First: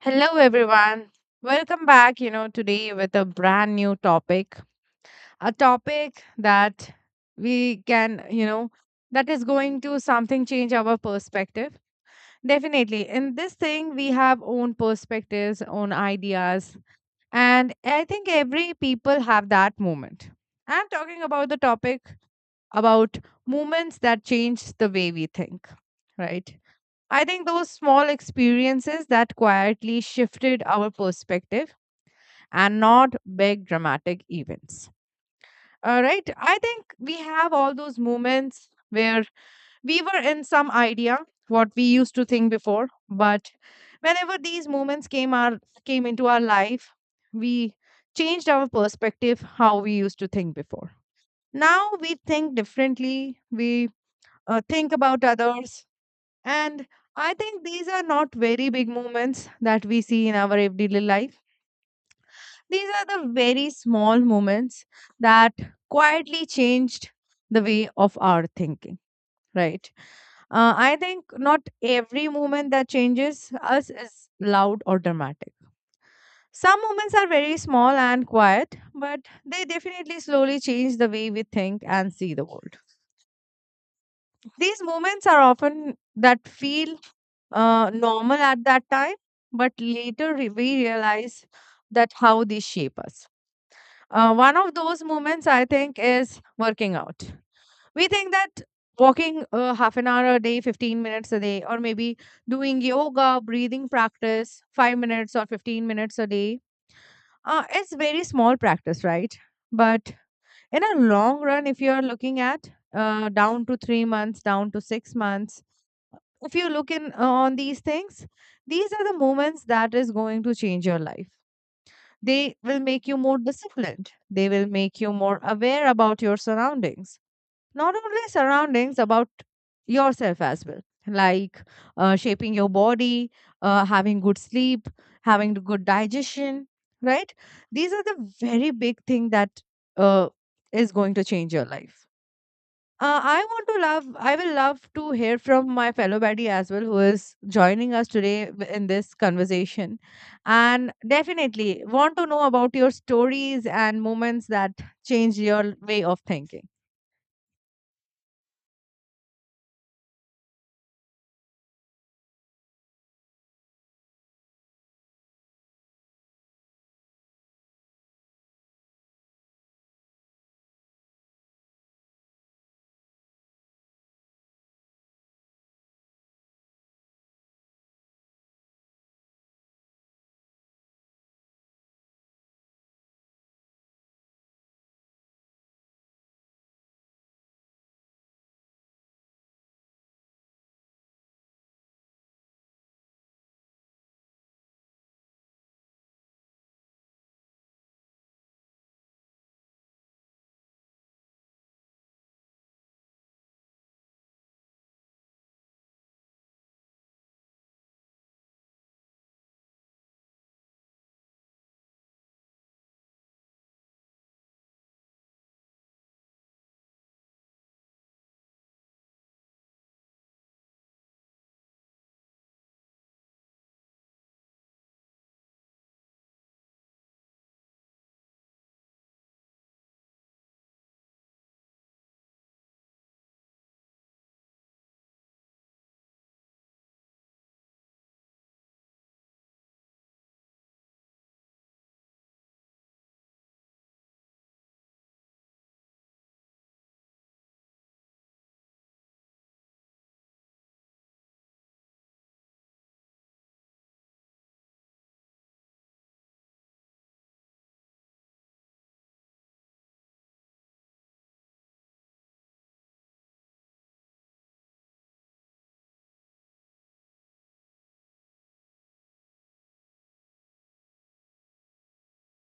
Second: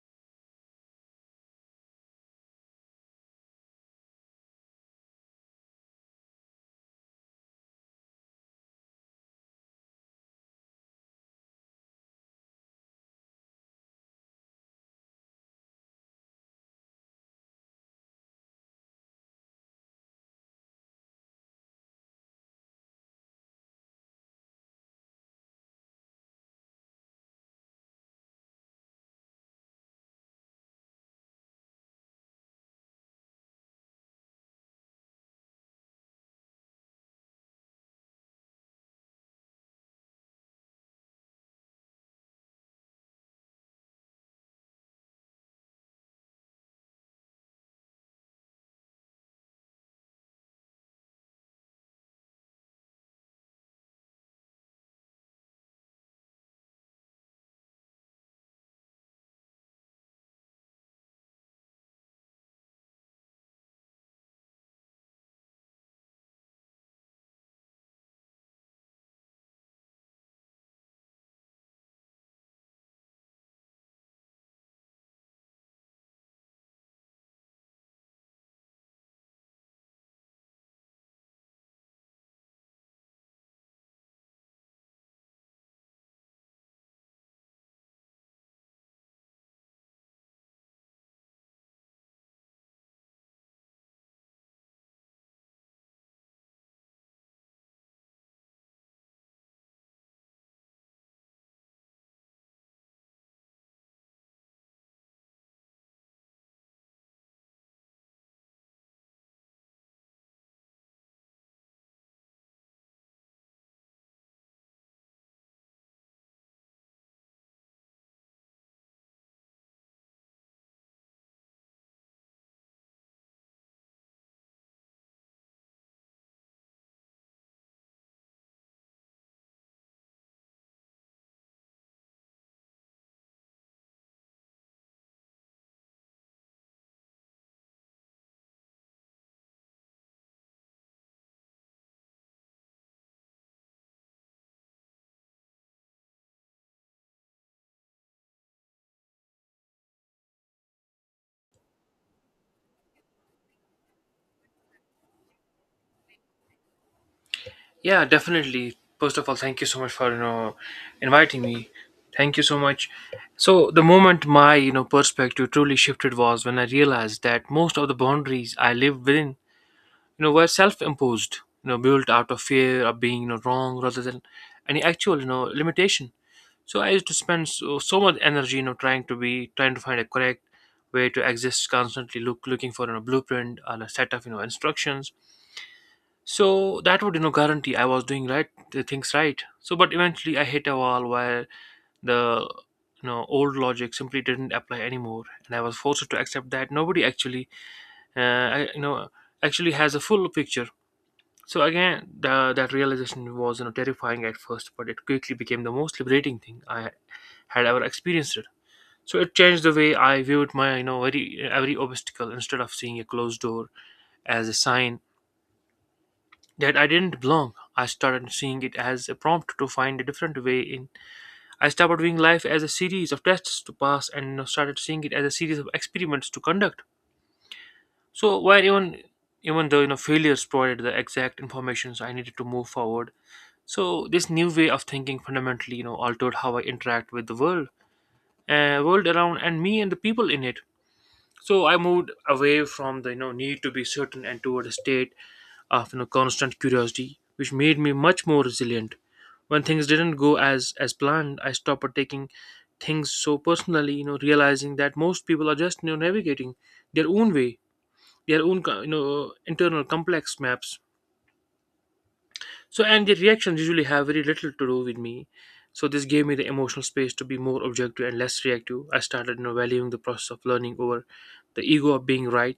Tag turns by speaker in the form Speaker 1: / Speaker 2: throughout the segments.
Speaker 1: Hello, everyone. Welcome back, you know, today with a brand new topic, a topic that we can, you know, that is going to something change our perspective. Definitely. In this thing, we have own perspectives, own ideas. And I think every people have that moment. I'm talking about the topic about moments that change the way we think, right? I think those small experiences that quietly shifted our perspective and not big dramatic events. All right. I think we have all those moments where we were in some idea what we used to think before, but whenever these moments came our came into our life, we changed our perspective how we used to think before. Now we think differently. We think about others, and I think these are not very big moments that we see in our everyday life. These are the very small moments that quietly changed the way of our thinking, right? I think not every moment that changes us is loud or dramatic. Some moments are very small and quiet, but they definitely slowly change the way we think and see the world. These moments are often that feel normal at that time, but later we realize that how they shape us. One of those moments, I think, is working out. We think that walking half an hour a day, 15 minutes a day, or maybe doing yoga, breathing practice, 5 minutes or 15 minutes a day, is very small practice, right? But in a long run, if you are looking at down to 3 months, down to 6 months, if you look in on these things, these are the moments that is going to change your life. They will make you more disciplined. They will make you more aware about your surroundings. Not only surroundings, about yourself as well, like shaping your body, having good sleep, having the good digestion, right? These are the very big thing that uh, is going to change your life. I will love to hear from my fellow baddie as well, who is joining us today in this conversation. And definitely want to know about your stories and moments that changed your way of thinking.
Speaker 2: Yeah, definitely. First of all, thank you so much for inviting me. Thank you so much. So the moment my perspective truly shifted was when I realized that most of the boundaries I lived within were self-imposed, built out of fear of being wrong rather than any actual limitation. So I used to spend so, so much energy trying to find a correct way to exist, constantly looking for blueprint and a set of instructions so that would guarantee I was doing right the things right, so but eventually I hit a wall where the old logic simply didn't apply anymore, and I was forced to accept that nobody actually I, you know actually has a full picture. So again, that realization was terrifying at first, but it quickly became the most liberating thing I had ever experienced it. So it changed the way I viewed my very every obstacle. Instead of seeing a closed door as a sign that I didn't belong, I started seeing it as a prompt to find a different way in. I stopped viewing life as a series of tests to pass and started seeing it as a series of experiments to conduct. So while even even though failures provided the exact information I needed to move forward. So this new way of thinking fundamentally, altered how I interact with world around, and me and the people in it. So I moved away from the need to be certain and toward a state of constant curiosity, which made me much more resilient. When things didn't go as planned, I stopped taking things so personally. Realizing that most people are just navigating their own way, their own internal complex maps, so and the reactions usually have very little to do with me. So, this gave me the emotional space to be more objective and less reactive. I started valuing the process of learning over the ego of being right,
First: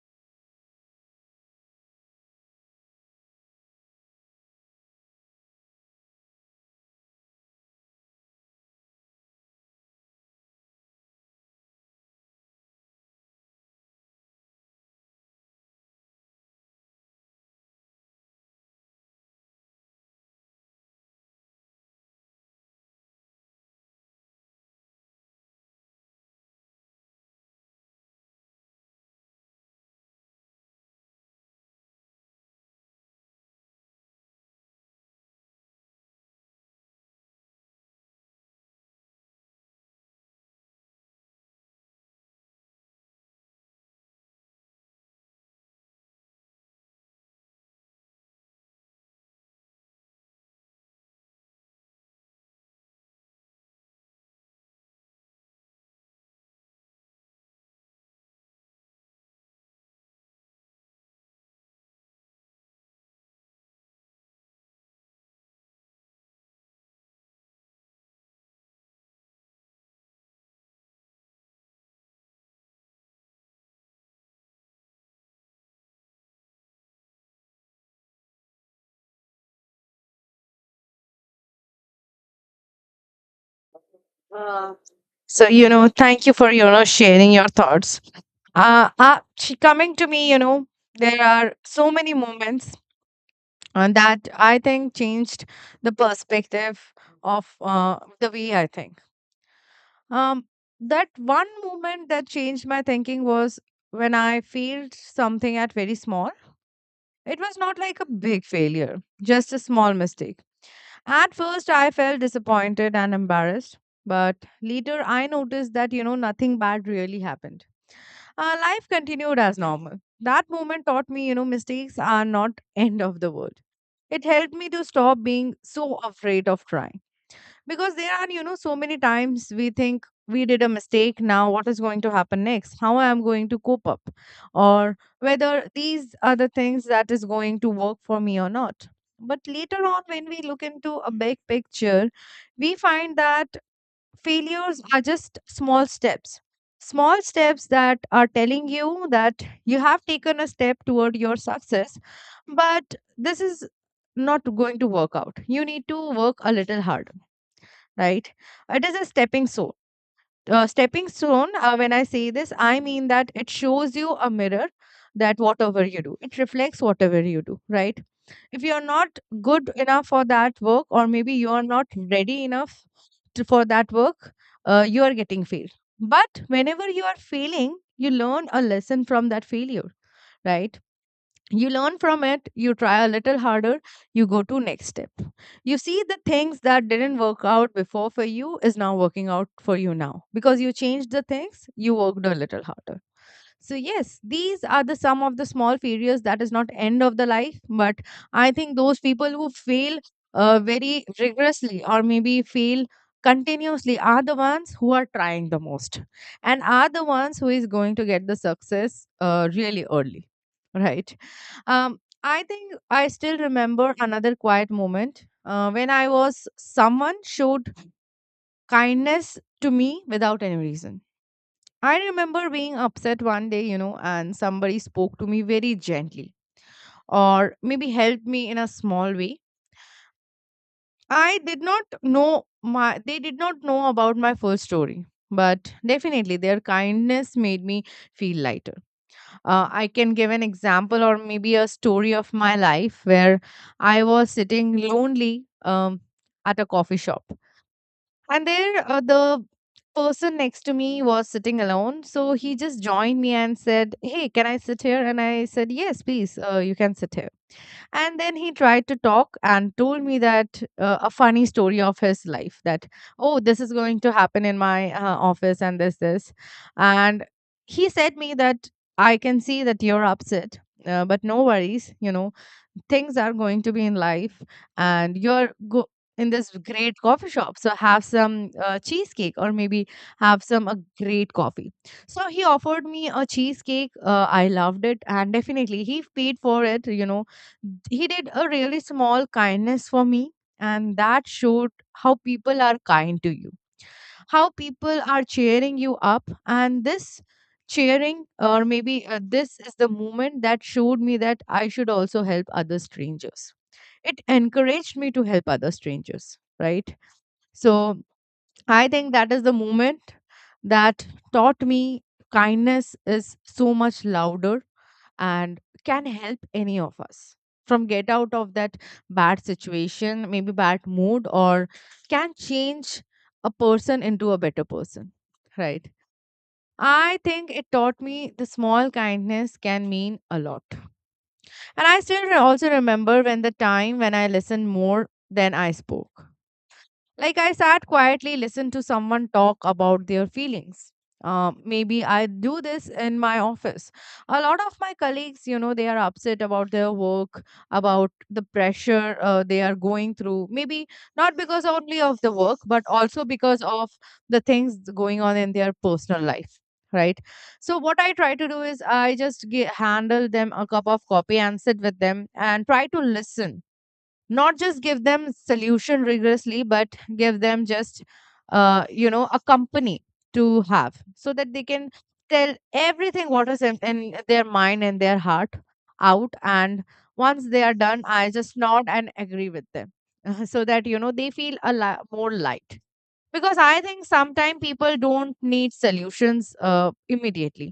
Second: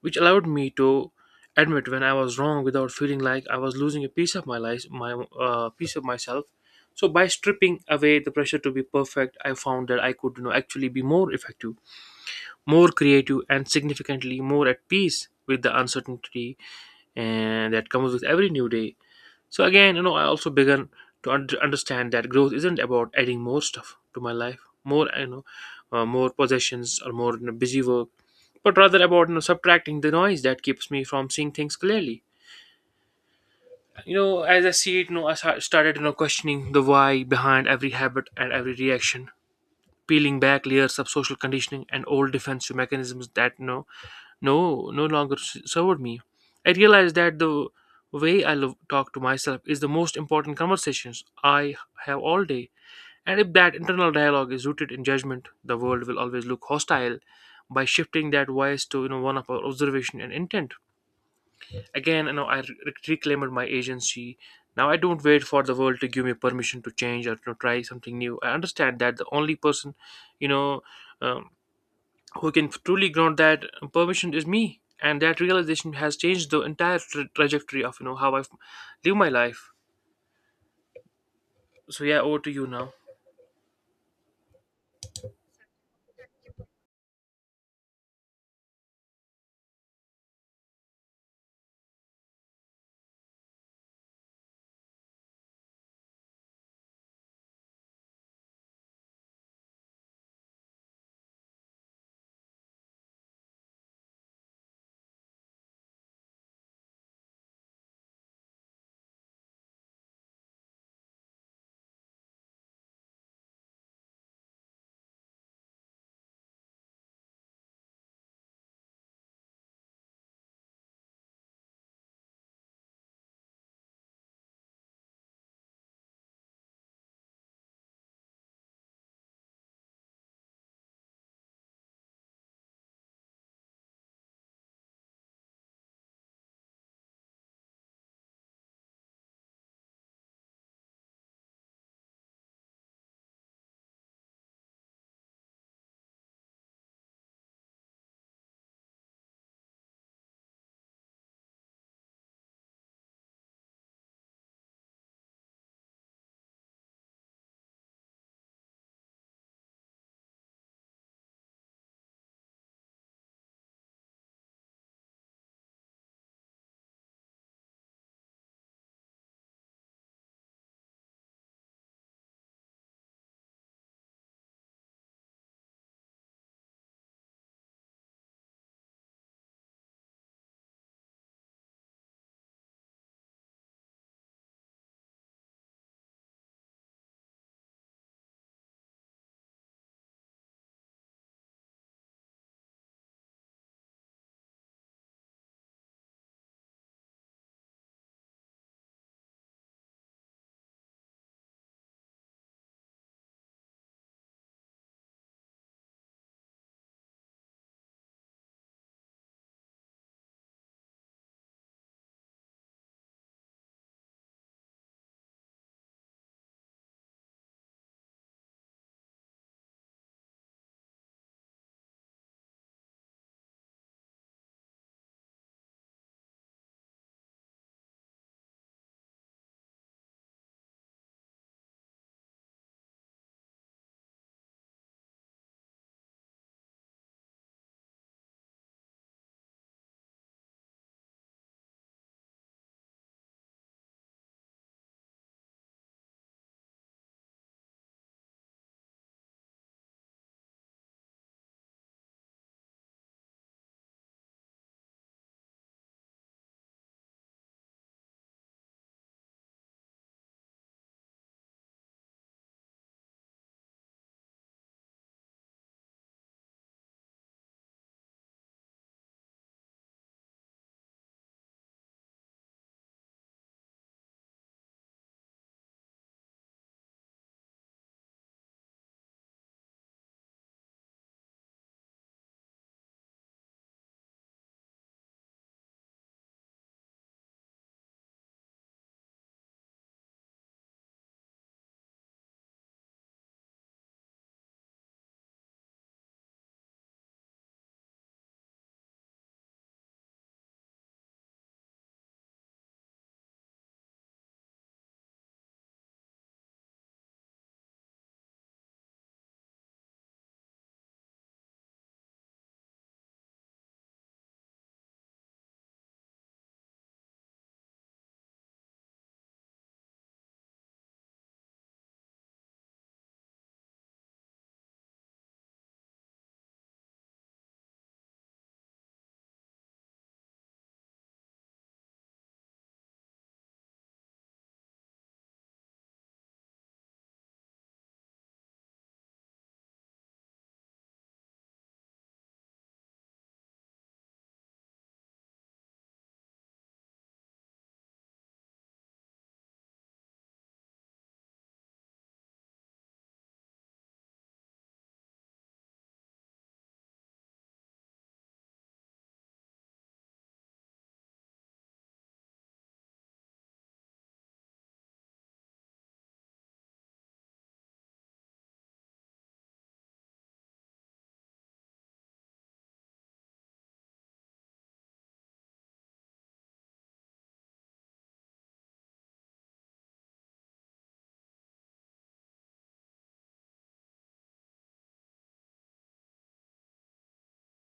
Speaker 2: which allowed me to admit when I was wrong without feeling like I was losing a piece of my life, my piece of myself. So, by stripping away the pressure to be perfect, I found that I could actually be more effective, more creative, and significantly more at peace with the uncertainty and that comes with every new day. So again, I also began to understand that growth isn't about adding more stuff to my life, more possessions or more busy work, but rather about subtracting the noise that keeps me from seeing things clearly. As I see it, I started questioning the why behind every habit and every reaction, peeling back layers of social conditioning and old defensive mechanisms that no longer served me. I realized that the way I talk to myself is the most important conversations I have all day. And if that internal dialogue is rooted in judgment, the world will always look hostile. By shifting that voice to one of observation and intent, again I reclaimed my agency. Now I don't wait for the world to give me permission to change or to try something new. I understand that the only person, you know, um, who can truly ground that permission is me, and that realization has changed the entire trajectory of how I live my life. So yeah, over to you now.
Speaker 1: Uh, So, you know, thank you for, you know, sharing your thoughts. Coming to me, you know, there are so many moments that I think changed the perspective of the way I think. Um, that one moment that changed my thinking was when I failed something at very small. It was not like a big failure, just a small mistake. At first, I felt disappointed and embarrassed. But later, I noticed that, you know, nothing bad really happened. Life continued as normal. That moment taught me, you know, mistakes are not end of the world. It helped me to stop being so afraid of trying, because there are, you know, so many times we think we did a mistake. Now what is going to happen next? How I am going to cope up? Or whether these are the things that is going to work for me or not. But later on, when we look into a big picture, we find that failures are just small steps. Small steps that are telling you that you have taken a step toward your success, but this is not going to work out, you need to work a little harder, right? It is a stepping stone. Stepping stone, when I say this, I mean that it shows you a mirror that whatever you do, it reflects whatever you do, right? If you're not good enough for that work, or maybe you are not ready enough to, for that work, you are getting failed. But whenever you are failing, you learn a lesson from that failure, right? You learn from it, you try a little harder, you go to next step. You see the things that didn't work out before for you is now working out for you now, because you changed the things, you worked a little harder. So yes, these are the sum of the small failures. That is not end of the life, but I think those people who fail very rigorously, or maybe fail continuously, are the ones who are trying the most, and are the ones who is going to get the success really early, right? I think I still remember another quiet moment when I was someone showed kindness to me without any reason. I remember being upset one day, you know, and somebody spoke to me very gently, or maybe helped me in a small way. I did not know my they did not know about my first story, but definitely their kindness made me feel lighter. I can give an example, or maybe a story of my life, where I was sitting lonely at a coffee shop. And there, the person next to me was sitting alone. So he just joined me and said, "Hey, can I sit here?" And I said, "Yes, please, you can sit here." And then he tried to talk and told me that a funny story of his life, that, oh, this is going to happen in my office and this, this. And he said me that, "I can see that you're upset. But no worries, you know, things are going to be in life and you're go in this great coffee shop, so have some cheesecake, or maybe have some a great coffee." So he offered me a cheesecake, I loved it, and definitely he paid for it, you know. He did a really small kindness for me, and that showed how people are kind to you, how people are cheering you up. And this cheering, or maybe this is the moment that showed me that I should also help other strangers. It encouraged me to help other strangers, right? So I think that is the moment that taught me kindness is so much louder and can help any of us from get out of that bad situation, maybe bad mood, or can change a person into a better person, right? I think it taught me the small kindness can mean a lot. And also remember when the time when I listened more than I spoke. Like I sat quietly, listened to someone talk about their feelings. Maybe I do this in my office. A lot of my colleagues, you know, they are upset about their work, about the pressure they are going through. Maybe not because only of the work, but also because of the things going on in their personal life, right? So, what I try to do is handle them a cup of coffee and sit with them and try to listen, not just give them solution rigorously, but give them just you know, a company to have, so that they can tell everything what is in their mind and their heart out. And once they are done, I just nod and agree with them so that, you know, they feel a more light, because I think sometimes people don't need solutions immediately.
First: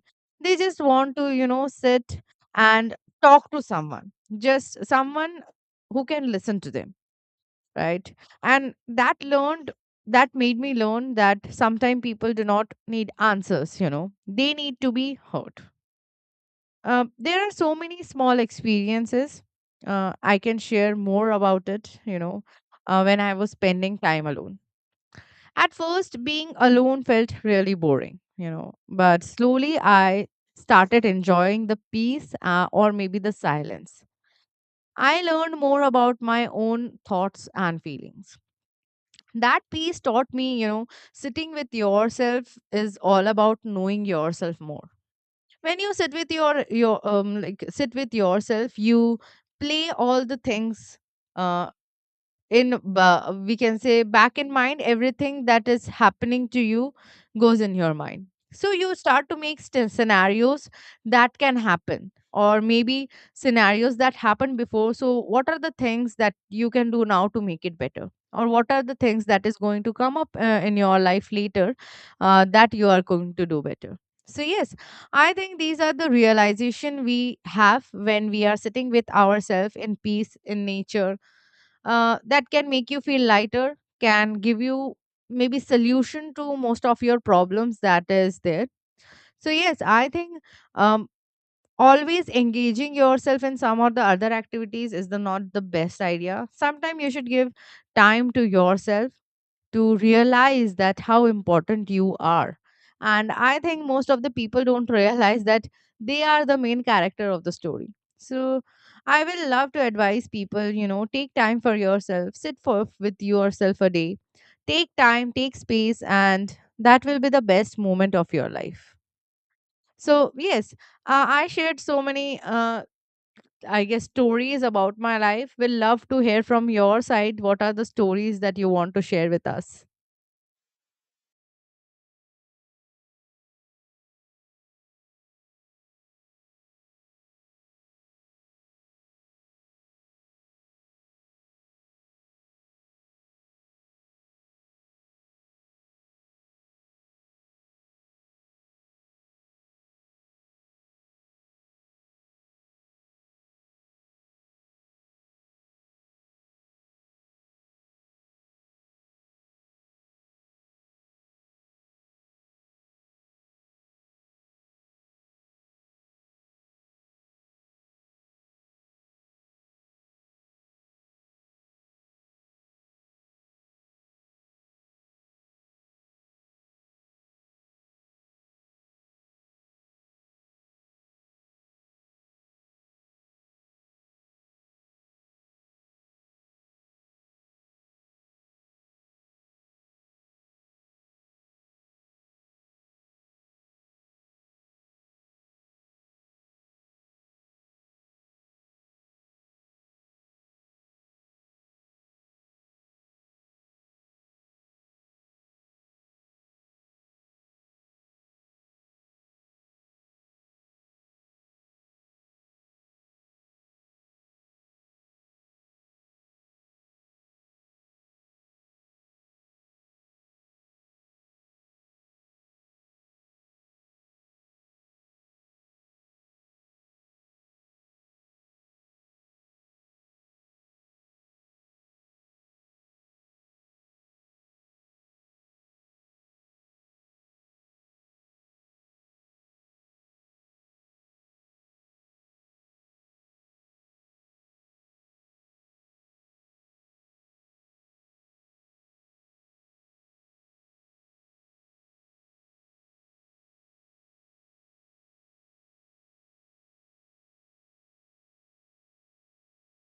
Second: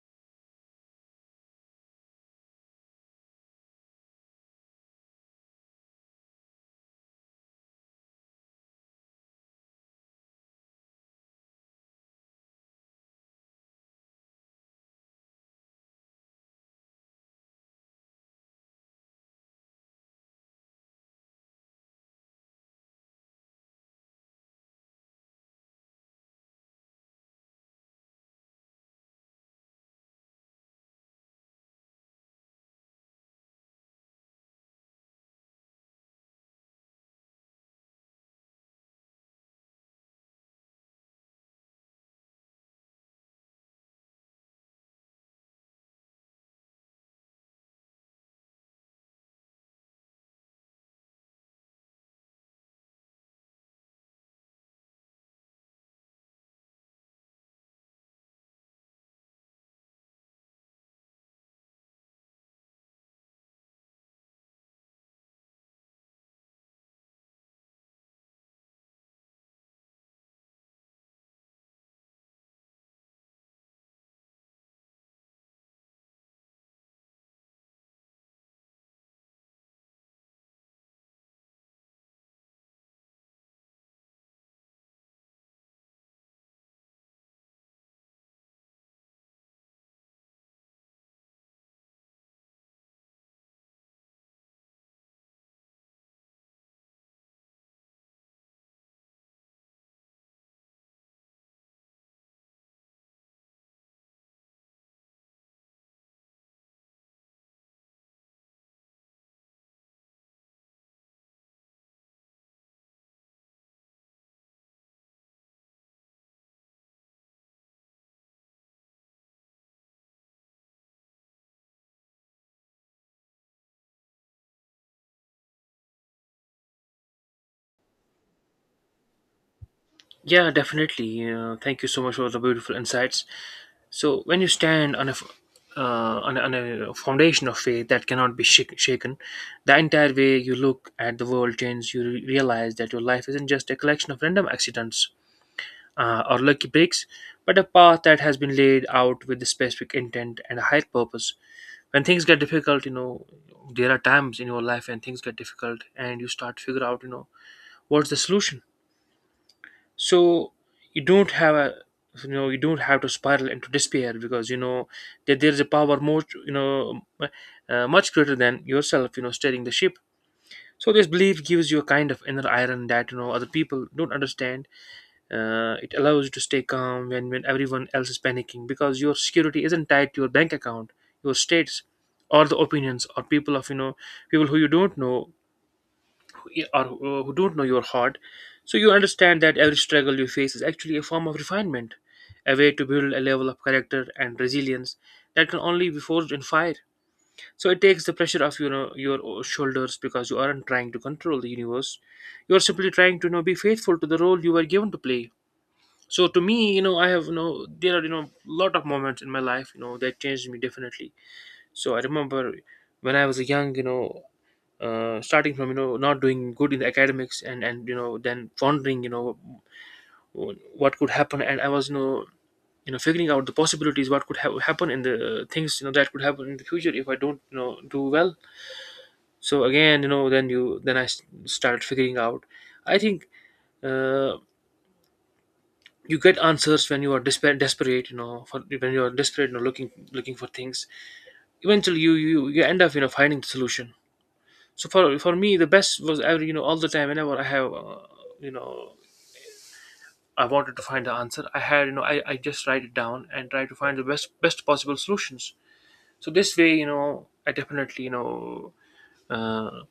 Speaker 1: They just want to, you know, sit and talk to someone, just someone who can listen to them, right? And that learned that made me learn that sometimes people do not need answers, you know, they need to be heard. There are so many small experiences, I can share more about it, you know. When I was spending time alone, at first, being alone felt really boring, you know, but slowly I started enjoying the peace, or maybe the silence. I learned more about my own thoughts and feelings. That piece taught me, you know, sitting with yourself is all about knowing yourself more. When you sit with your like sit with yourself, you play all the things. Uh, we can say back in mind everything that is happening to you goes in your mind, so you start to make scenarios that can happen, or maybe scenarios that happened before. So what are the things that you can do now to make it better, or what are the things that is going to come up in your life later that you are going to do better. So yes, I think these are the realization we have when we are sitting with ourselves in peace, in nature, that can make you feel lighter, can give you maybe solution to most of your problems that is there. So yes, I think um, always engaging yourself in some or the other activities is the not the best idea. Sometimes you should give time to yourself, to realize that how important you are. And I think most of the people don't realize that they are the main character of the story. So I will love to advise people, you know, take time for yourself, sit for with yourself a day, take time, take space, and that will be the best moment of your life. So, yes, I shared so many, I guess, stories about my life. Will love to hear from your side. What are the stories that you want to share with us?
Speaker 2: Yeah, definitely. Thank you so much for the beautiful insights. So when you stand on a f- on a foundation of faith that cannot be shaken, the entire way you look at the world changes. You realize that your life isn't just a collection of random accidents, or lucky breaks, but a path that has been laid out with a specific intent and a higher purpose. When things get difficult, there are times in your life when things get difficult, and you start to figure out, what's the solution. So you don't have a you know you don't have to spiral into despair, because you know that there is a power more you know much greater than yourself, steering the ship. So this belief gives you a kind of inner iron that other people don't understand. It allows you to stay calm when everyone else is panicking, because your security isn't tied to your bank account, your states, or the opinions or people of people who you don't know, who- or who who don't know your heart. So you understand that every struggle you face is actually a form of refinement, a way to build a level of character and resilience that can only be forged in fire. So it takes the pressure off your shoulders, because you aren't trying to control the universe. You are simply trying to be faithful to the role you were given to play. So to me, I have you know there are lot of moments in my life that changed me definitely. So I remember when I was young, starting from not doing good in the academics, and then wondering what could happen. And I was figuring out the possibilities, what could happen in the things that could happen in the future if I don't do well. So again, then you then I started figuring out. I think uh, you get answers when you are desperate, you know for when you are desperate looking for things, eventually you you end up finding the solution. So for me the best was ever, all the time, whenever I have you know I wanted to find the answer, I had you know I just write it down and try to find the best possible solutions. So this way, I definitely uh,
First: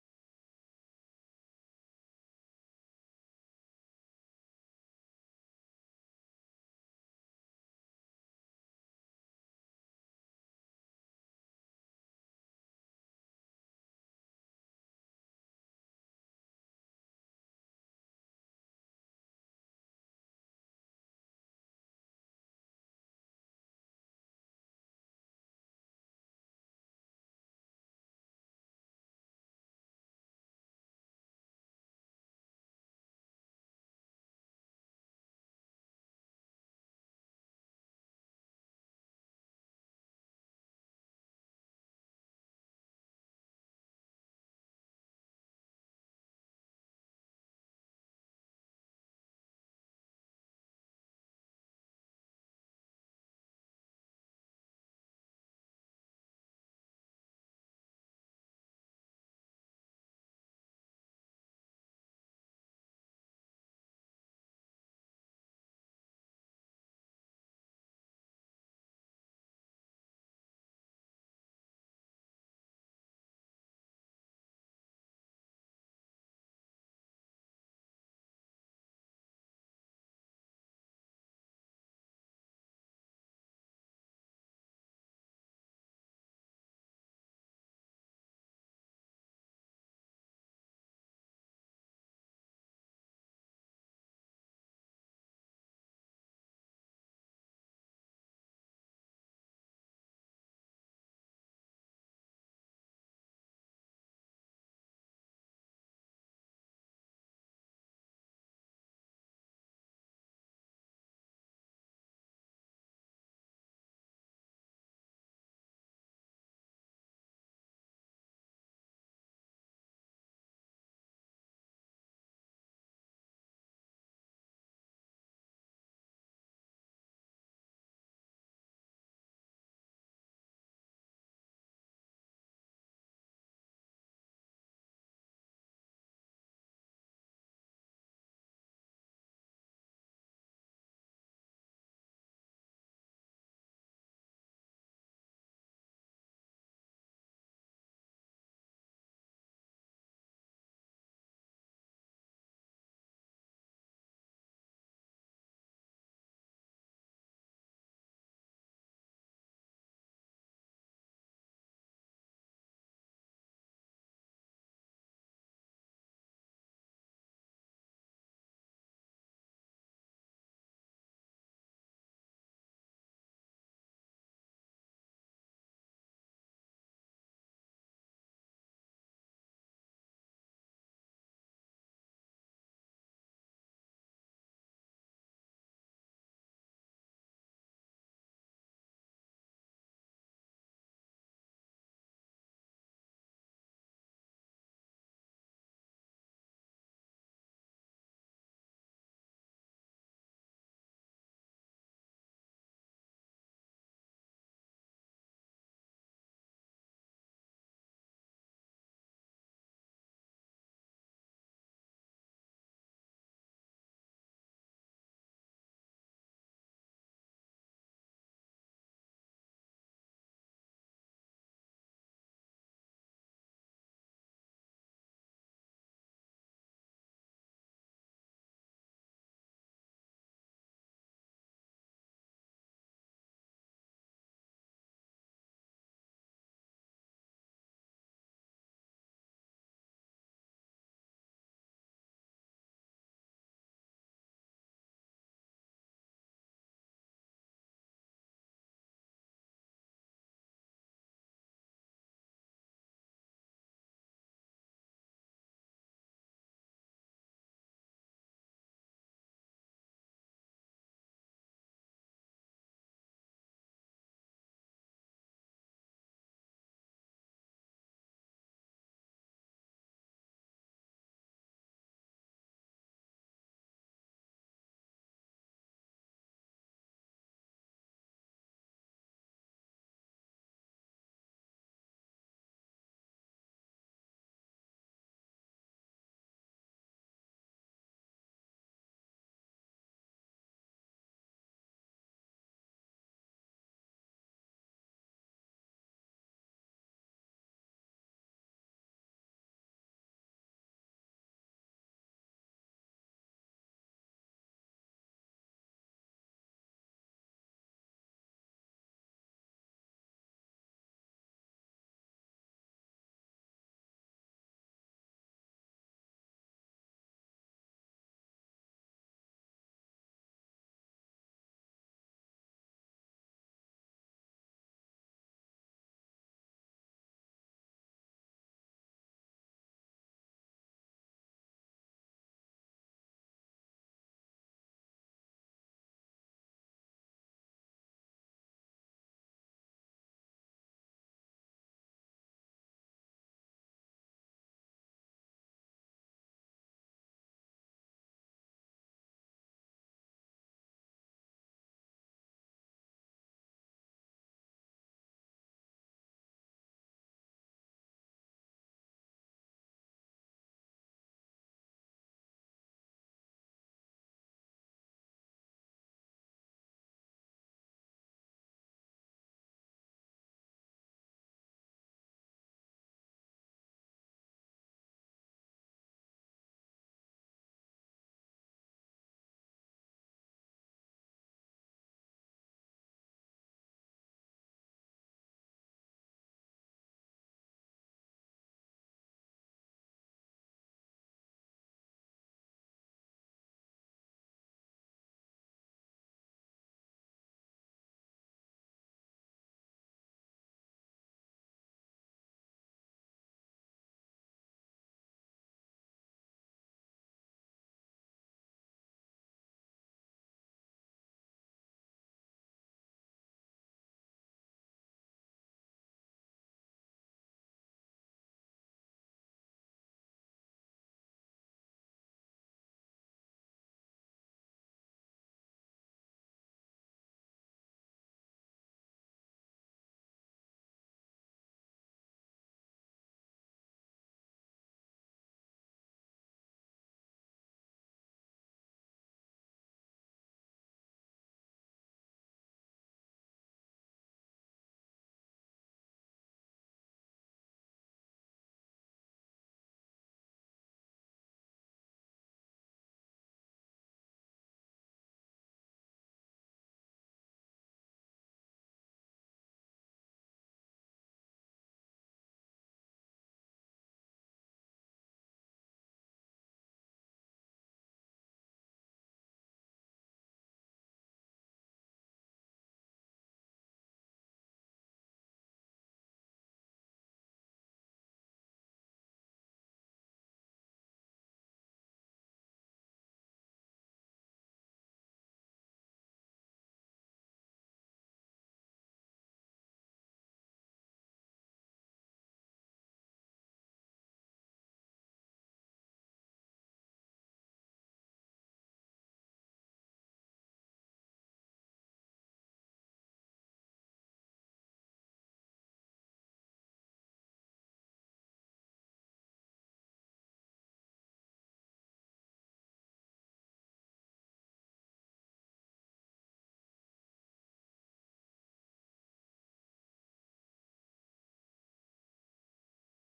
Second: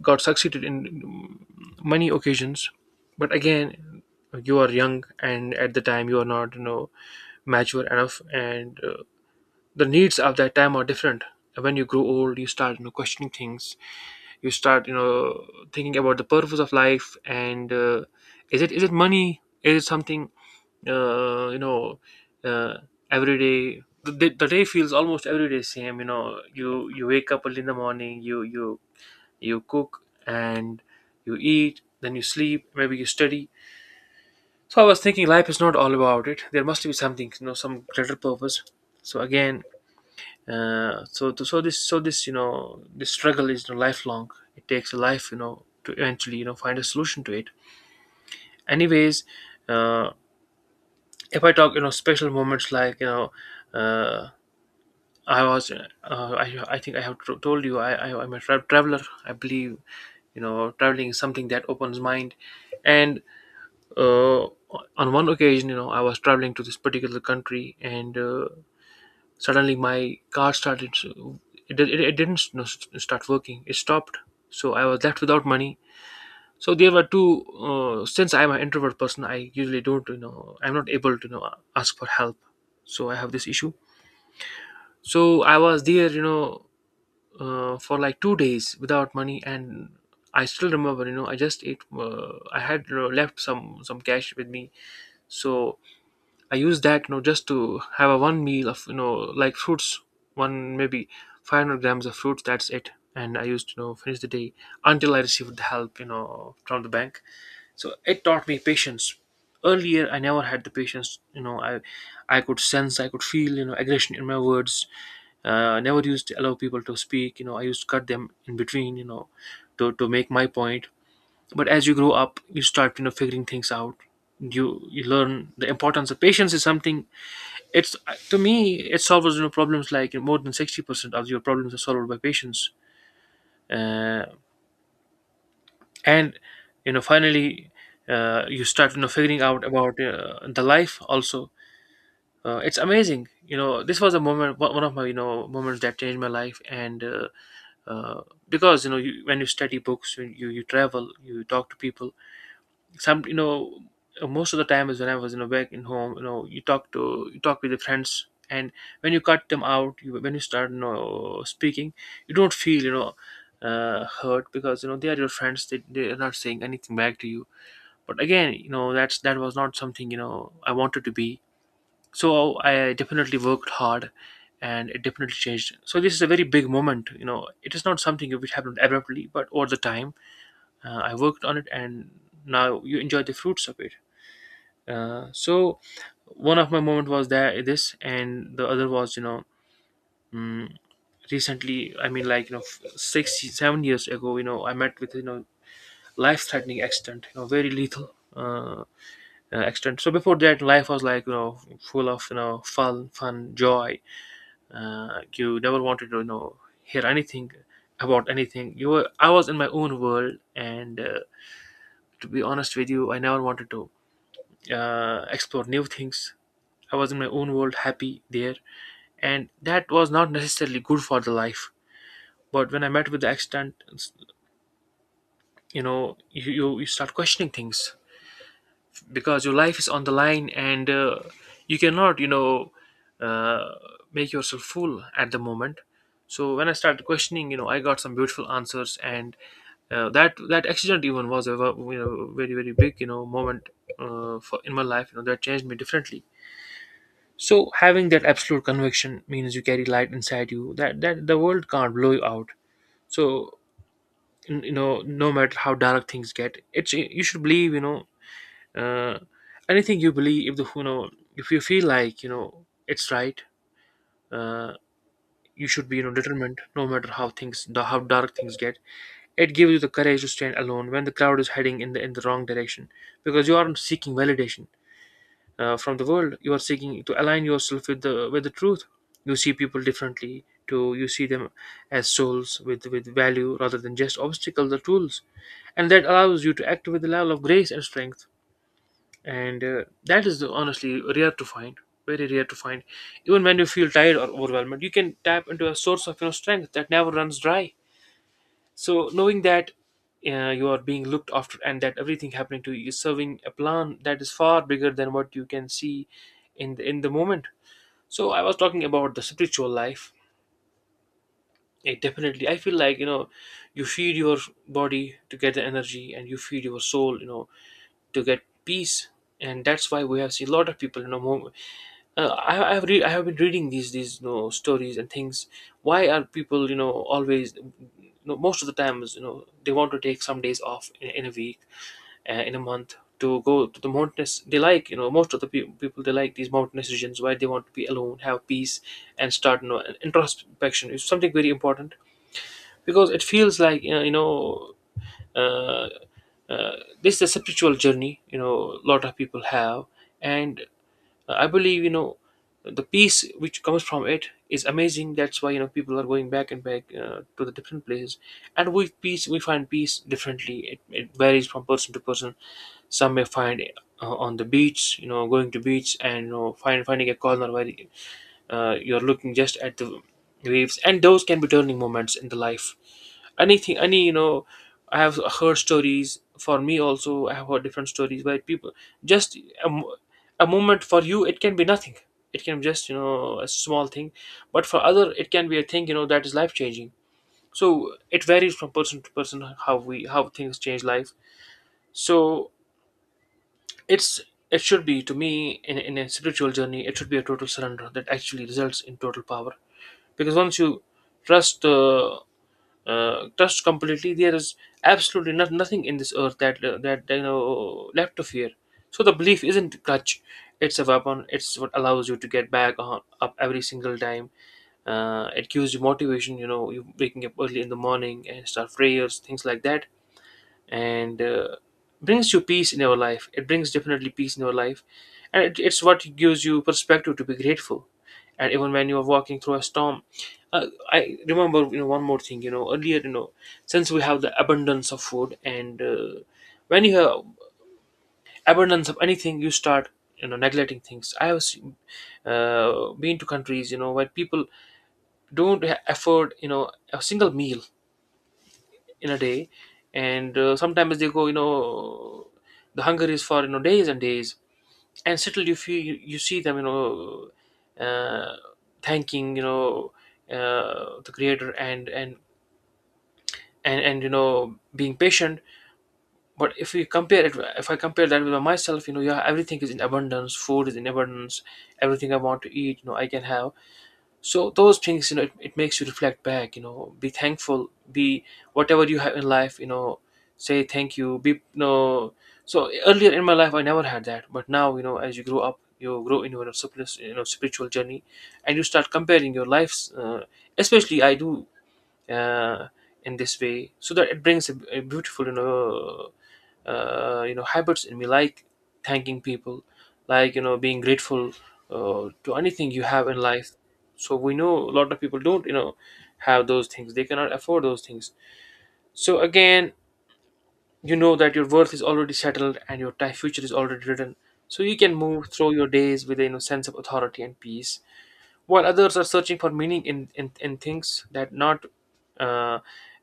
Speaker 2: got succeeded in many occasions. But again, you are young, and at the time you are not mature enough, and the needs of that time are different. When you grow old, you start questioning things. You start thinking about the purpose of life. And is it money, is it something? Uh, you know uh, every day, the, day the day feels almost every day same, you wake up early in the morning, you cook and you eat, then you sleep, maybe you study. So I was thinking life is not all about it. There must be something, some greater purpose. So again, so th- so this you know this struggle is, lifelong. It takes a life, to eventually find a solution to it. Anyways, uh, if I talk special moments like uh, I think I have told you, I'm a traveler. I believe traveling is something that opens mind. And uh, on one occasion, I was traveling to this particular country, and suddenly my car started. So it didn't start working, it stopped. So I was left without money. So there were two, since I'm an introvert person, I'm not able to ask for help. So I have this issue. So I was there, for like 2 days without money. And I still remember, I just ate I had, left some cash with me. So I use that, just to have a one meal of fruits, one maybe 500 grams of fruits. That's it. And I used to finish the day until I received the help from the bank. So it taught me patience. Earlier, I never had the patience. I could sense, I could feel aggression in my words. I never used to allow people to speak. I used to cut them in between. To make my point, but as you grow up you start figuring things out. You learn the importance of patience is something, it's to me it solves problems. Like, more than 60% of your problems are solved by patience. Uh, and you know Finally, you start figuring out about the life also. It's amazing. This was a moment, one of my moments that changed my life. And uh, because when you study books, when you travel, you talk to people, some you know most of the time is when I was back in home, you talk to you talk with your friends. And when you cut them out, when you start speaking, you don't feel, hurt, because they are your friends. They are not saying anything back to you. But again, that was not something I wanted to be. So I definitely worked hard, and it definitely changed. So this is a very big moment. It is not something which happened abruptly, but over the time I worked on it, and now you enjoy the fruits of it. So one of my moment was that this, and the other was mm, recently. I mean, 6 7 years ago, I met with life threatening accident, very lethal accident. So before that, life was like full of fun, fun, joy. You never wanted to hear anything about anything. You were I was in my own world, and to be honest with you, I never wanted to explore new things. I was in my own world, happy there, and that was not necessarily good for the life. But when I met with the accident, you know, you start questioning things, because your life is on the line, and you cannot, uh, make yourself fool at the moment. So when I started questioning, you know, I got some beautiful answers, and that accident even was a you know very very big moment for in my life. You know that changed me differently. So having that absolute conviction means you carry light inside you, that the world can't blow you out. So you know, no matter how dark things get, it's you should believe. You know, uh, anything you believe, if you feel like it's right, uh, you should be determined. No matter how dark things get, it gives you the courage to stand alone when the crowd is heading in the wrong direction, because you aren't seeking validation from the world. You are seeking to align yourself with the truth. You see people differently to you see them as souls with value, rather than just obstacles or tools. And that allows you to act with a level of grace and strength, and that is honestly rare to find. Very rare to find. Even when you feel tired or overwhelmed, you can tap into a source of strength that never runs dry. So knowing that you are being looked after, and that everything happening to you is serving a plan that is far bigger than what you can see in in the moment. So I was talking about the spiritual life. It definitely, I feel like, you feed your body to get the energy, and you feed your soul, you know, to get peace. And that's why we have seen a lot of people, you know, more, I have been reading these you know, stories and things. Why are people always most of the times they want to take some days off in a week, in a month, to go to the mountainous. They like, most of the people, they like these mountainous regions where they want to be alone, have peace, and start, an introspection is something very important, because it feels like, uh, uh, this is a spiritual journey a lot of people have. And I believe, the peace which comes from it is amazing. That's why people are going back and back to the different places. And with peace, we find peace differently. It varies from person to person. Some may find it on the beach, you know, going to beach and finding a corner where you're looking just at the waves. And those can be turning moments in the life. Anything, any you know I have heard stories, for me also I have heard different stories where people just, a, mo- a moment for you, it can be nothing. It can be just a small thing, but for other it can be a thing that is life changing. So it varies from person to person how we how things change life. So it's it should be, to me, in a spiritual journey, it should be a total surrender that actually results in total power. Because once you trust, trust completely, there is absolutely nothing in this earth that, left to fear. So the belief isn't crutch, it's a weapon. It's what allows you to get up every single time. It gives you motivation. You know, you waking up early in the morning and start prayers, things like that. And brings you peace in your life. It brings definitely peace in your life. And it's what gives you perspective to be grateful, and even when you are walking through a storm. I remember, one more thing, earlier, since we have the abundance of food, and when you have abundance of anything, you start neglecting things. I have seen, been to countries where people don't afford a single meal in a day. And sometimes they go, the hunger is for days and days, and still you feel, you see them, uh, thanking, the creator, and and being patient. But if we compare it, if I compare that with myself, you know, yeah, everything is in abundance, food is in abundance, everything I want to eat, I can have. So those things, it makes you reflect back, you know, be thankful, be whatever you have in life, you know, say thank you, be you know so earlier in my life I never had that. But now, as you grow up, you grow in your spiritual, spiritual journey, and you start comparing your lives, especially I do, uh, in this way, so that it brings a beautiful habits in me, like thanking people, like, being grateful to anything you have in life. So we know a lot of people don't, have those things, they cannot afford those things. So again, that your worth is already settled, and your time future is already written. So you can move through your days with a, you know, sense of authority and peace, while others are searching for meaning in in things that not uh,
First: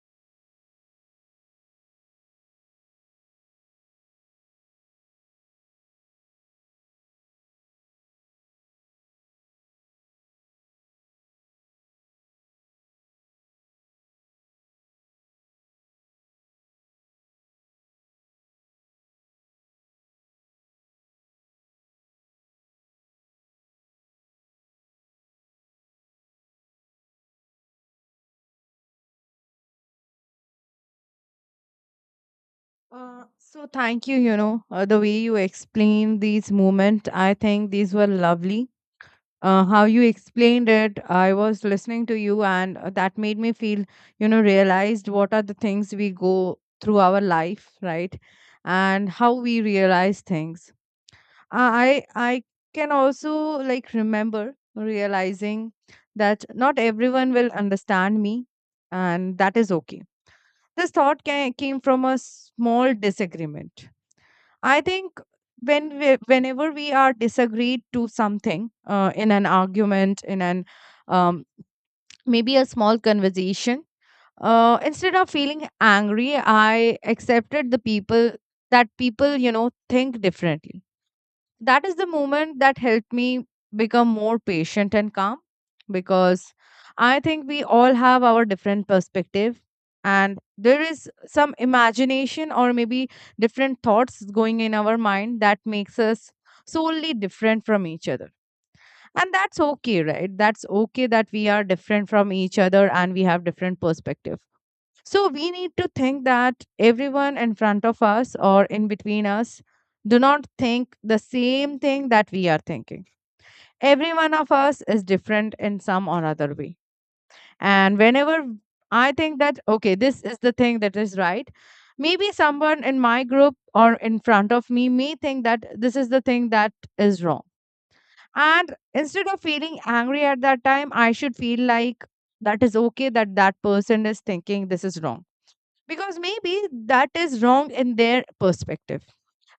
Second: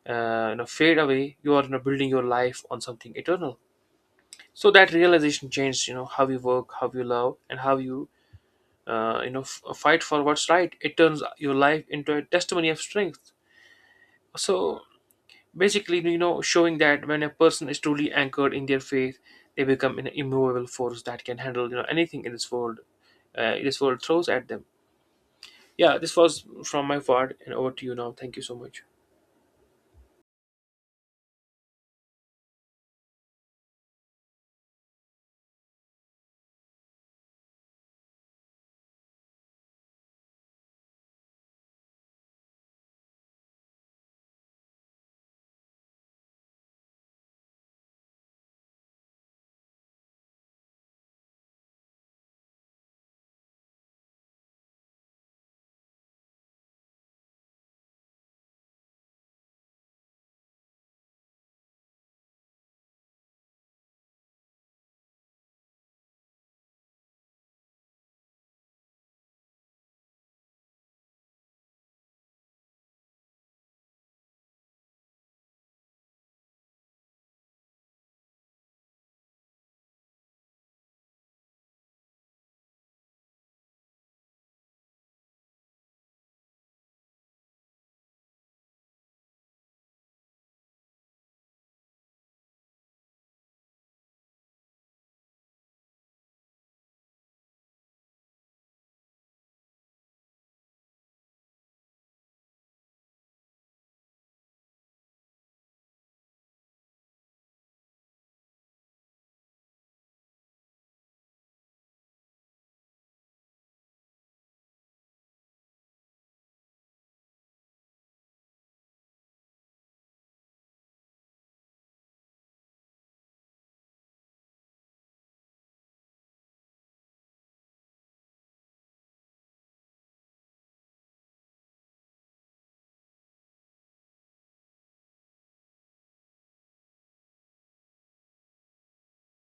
Speaker 2: you know, fade away. You are, you know, building your life on something eternal. So that realization changed, you know, how you work, how you love, and how you fight for what's right. It turns your life into a testimony of strength. So basically, showing that when a person is truly anchored in their faith, they become an immovable force that can handle, anything in this world, this world throws at them. Yeah, this was from my part, and over to you now. Thank you so much.
Speaker 1: So thank you, the way you explained these movement, I think these were lovely. How you explained it, I was listening to you, and that made me feel, you know, realized what are the things we go through our life, right? And how we realize things. I can also like remember realizing that not everyone will understand me, and that is okay. This thought came from a small disagreement. I think whenever we are disagreed to something in an argument, in an um, maybe a small conversation, instead of feeling angry, I accepted the people that people, you know, think differently. That is the moment that helped me become more patient and calm, because I think we all have our different perspective, and there is some imagination or maybe different thoughts going in our mind that makes us solely different from each other. And that's okay, right? That's okay that we are different from each other and we have different perspective. So we need to think that everyone in front of us or in between us do not think the same thing that we are thinking. Every one of us is different in some or other way. And whenever I think that, okay, this is the thing that is right, maybe someone in my group or in front of me may think that this is the thing that is wrong. And instead of feeling angry at that time, I should feel like that is okay, that that person is thinking this is wrong, because maybe that is wrong in their perspective,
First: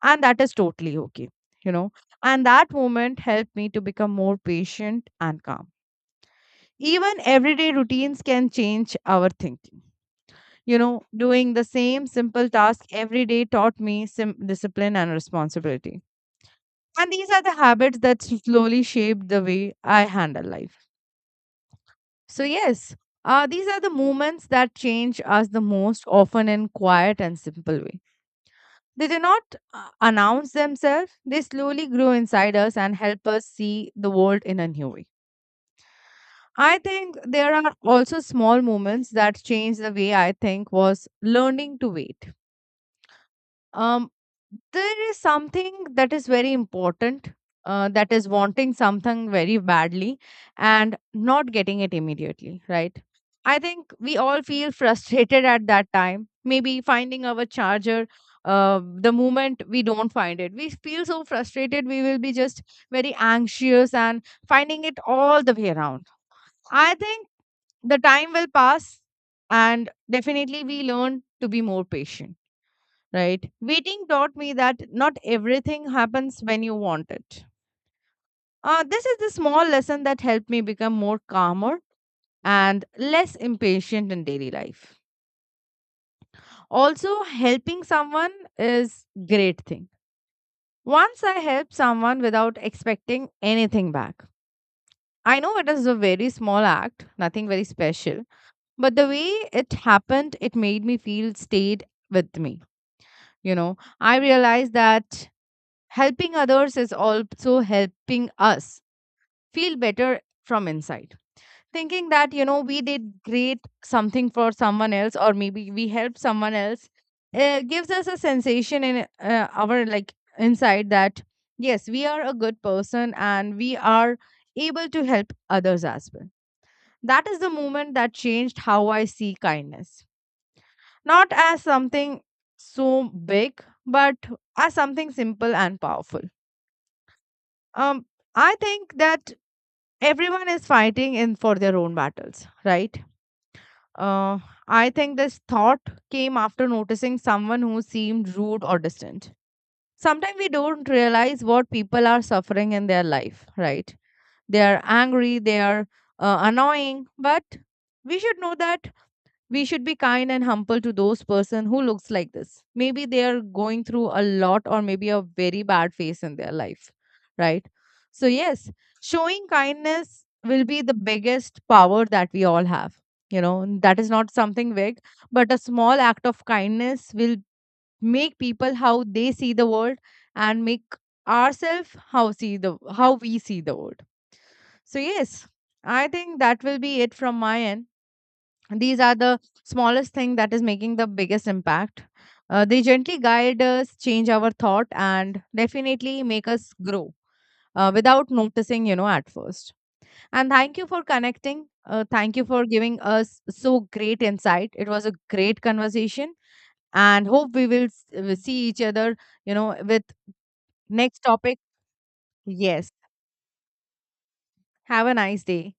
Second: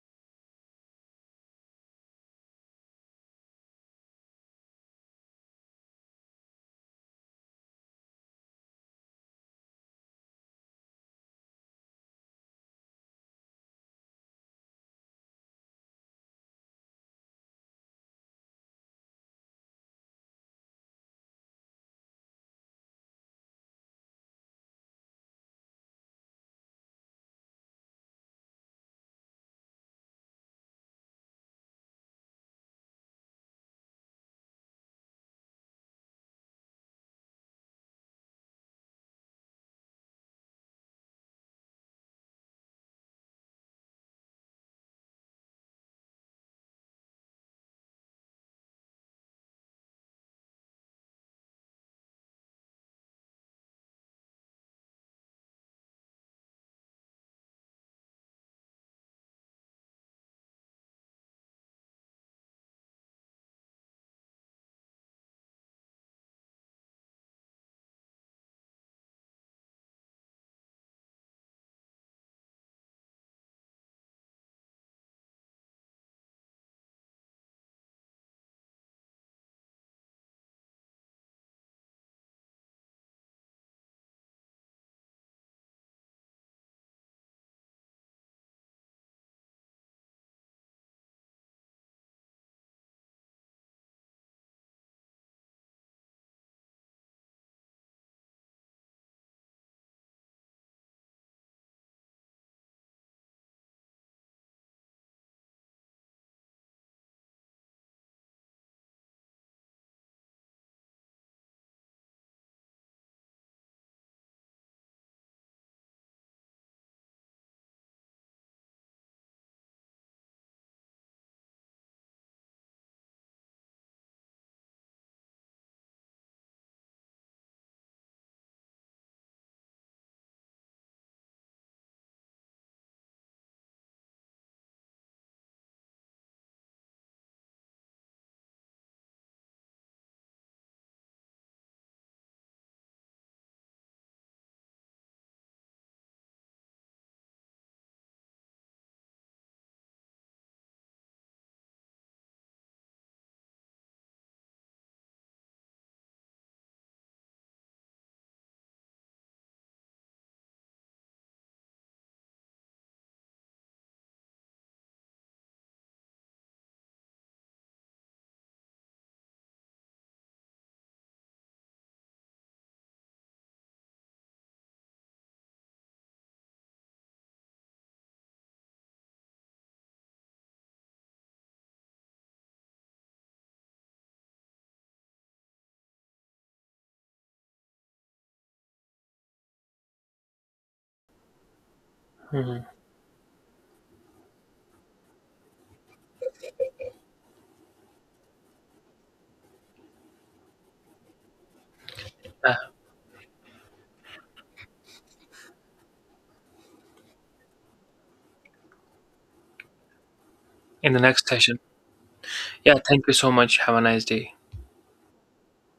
Speaker 1: and that is totally okay, you know. And that moment helped me to become more patient and calm. Even everyday routines can change our thinking. You know, doing the same simple task every day taught me discipline and responsibility, and these are the habits that slowly shaped the way I handle life. So yes, these are the moments that change us the most, often in quiet and simple ways. They do not announce themselves, they slowly grow inside us and help us see the world in a new way. I think there are also small moments that change the way I think was learning to wait. Um, there is something that is very important, that is wanting something very badly and not getting it immediately, right? I think we all feel frustrated at that time. Maybe finding our charger, the moment we don't find it, we feel so frustrated. We will be just very anxious and finding it all the way around. I think the time will pass, and definitely we learn to be more patient, right? Waiting taught me that not everything happens when you want it. This is the small lesson that helped me become more calmer and less impatient in daily life. Also, helping someone is great thing. Once I helped someone without expecting anything back. I know it is a very small act, nothing very special, but the way it happened, it made me feel, stayed with me. You know, I realized that helping others is also helping us feel better from inside. Thinking that, you know, we did great something for someone else, or maybe we helped someone else, gives us a sensation in our like inside that yes, we are a good person and we are able to help others as well. That is the moment that changed how I see kindness, not as something so big, but as something simple and powerful. um I think that everyone is fighting in for their own battles, right? Uh, I think this thought came after noticing someone who seemed rude or distant. Sometimes we don't realize what people are suffering in their life, right? They are angry, they are annoying, but we should know that we should be kind and humble to those person who looks like this. Maybe they are going through a lot, or maybe a very bad phase in their life, right? So yes, showing kindness will be the biggest power that we all have, you know. And that is not something big, but a small act of kindness will make people how they see the world, and make ourselves how see the, how we see the world. So yes, I think that will be it from my end. These are the smallest thing that is making the biggest impact. Uh,
Speaker 2: Mhm.
Speaker 1: they gently guide us, change our thought, and definitely make us grow without noticing, you know, at first. And thank you for connecting, thank you
Speaker 2: uh,
Speaker 1: for giving us so great insight, it was a great conversation. And hope we will see each other, you know, with
Speaker 2: in the
Speaker 1: next
Speaker 2: next session.
Speaker 1: topic.
Speaker 2: Yeah,
Speaker 1: Yes.
Speaker 2: thank you so much, have a nice day.
Speaker 1: Have a nice day.